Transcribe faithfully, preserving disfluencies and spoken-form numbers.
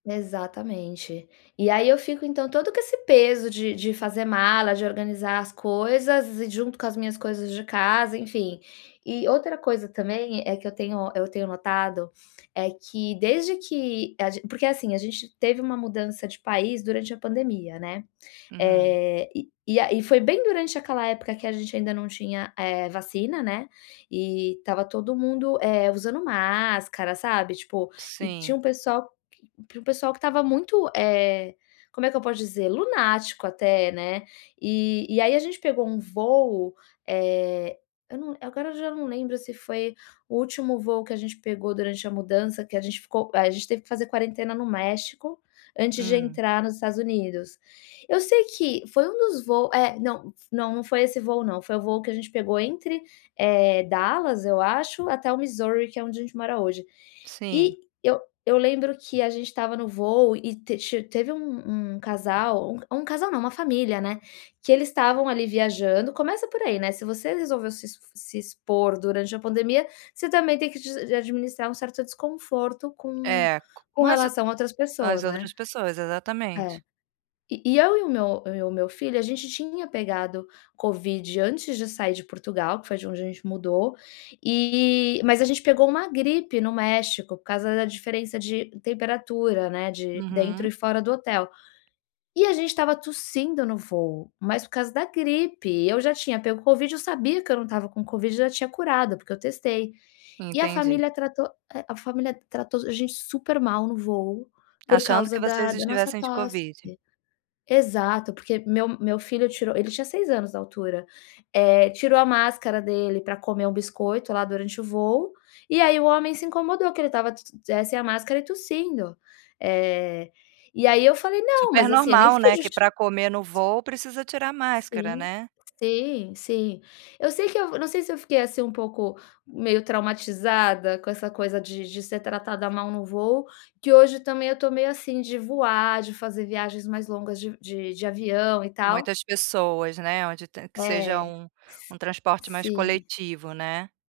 Exatamente. E aí, eu fico, então, todo com esse peso de de fazer mala, de organizar as coisas e junto com as minhas coisas de casa, enfim. E, outra coisa também, é que eu tenho eu tenho notado é que desde que a ge porque assim, a gente teve uma mudança de país, durante a pandemia, né, Uhum. eh, e e aí, foi bem durante aquela época que a gente ainda não tinha, eh, vacina né, e estava todo mundo, eh, usando máscara sabe, tipo, e Sim. tinha um pessoal q um pessoal que estava muito, eh, como é que eu posso dizer, lunático até, né. E e aí, a gente pegou um voo, eh, eu n agora eu já não lembro, se foi o último voo que a gente pegou durante a mudança, que a gente ficou a gente teve que fazer quarentena no México, antes de Hum. entrar nos Estados Unidos. Eu sei que foi um dos voos é, não não não foi esse voo, não, foi o voo que a gente pegou entre, eh, Dallas, eu acho, até o Missouri, que é onde a gente mora hoje. Sim. E eu eu lembro que a gente estava no voo e teve ti teve um um casal, um casal não, uma família, né, que eles estavam ali viajando, começa por aí, né, se você resolveu se se expor durante a pandemia, você também tem que de se administrar um certo desconforto com É, co com com as relação a outras as pessoas né? outras pessoas, É. exatamente. E eu e o meu o meu filho, a gente tinha pegado covid antes de sair de Portugal, foi de onde a gente mudou, e, mas a gente pegou uma gripe no México, por causa da diferença de temperatura, né, de dentro e Uhum. fora do hotel. E a gente estava tossindo no voo, mas por causa da gripe, eu já tinha pego covid eu sabia que eu não estava com covid e já tinha curado, porque eu testei. E a Entendi. família tratou a família tratou a gente super mal no voo, por Achando que causa da vocês da nossa estivessem de tosse. covid. Exato, porque meu meu filho tirou ele tinha seis anos na altura, eh, tirou a máscara dele pra comer o biscoito, lá, durante o voo, e aí o homem se incomodou, que ele estava se se eh, sem a máscara e tossindo. Eh, e aí, eu falei: “Não, Super mas assim eu nem normal, fiquei né. Que, justi" pra [unintelligible] comer no voo, precisa tirar a máscara, Sim, né. sim, sim. Eu sei que eu não sei se eu fiquei assim um pouco meio traumatizada com essa coisa de de ser tratada mal no voo, que hoje também eu tô meio assim de voar, de fazer viagens mais longas de de de avião e tal. Muitas pessoas, né, onde tem que seja É. um S um transporte mais sim. coletivo, né.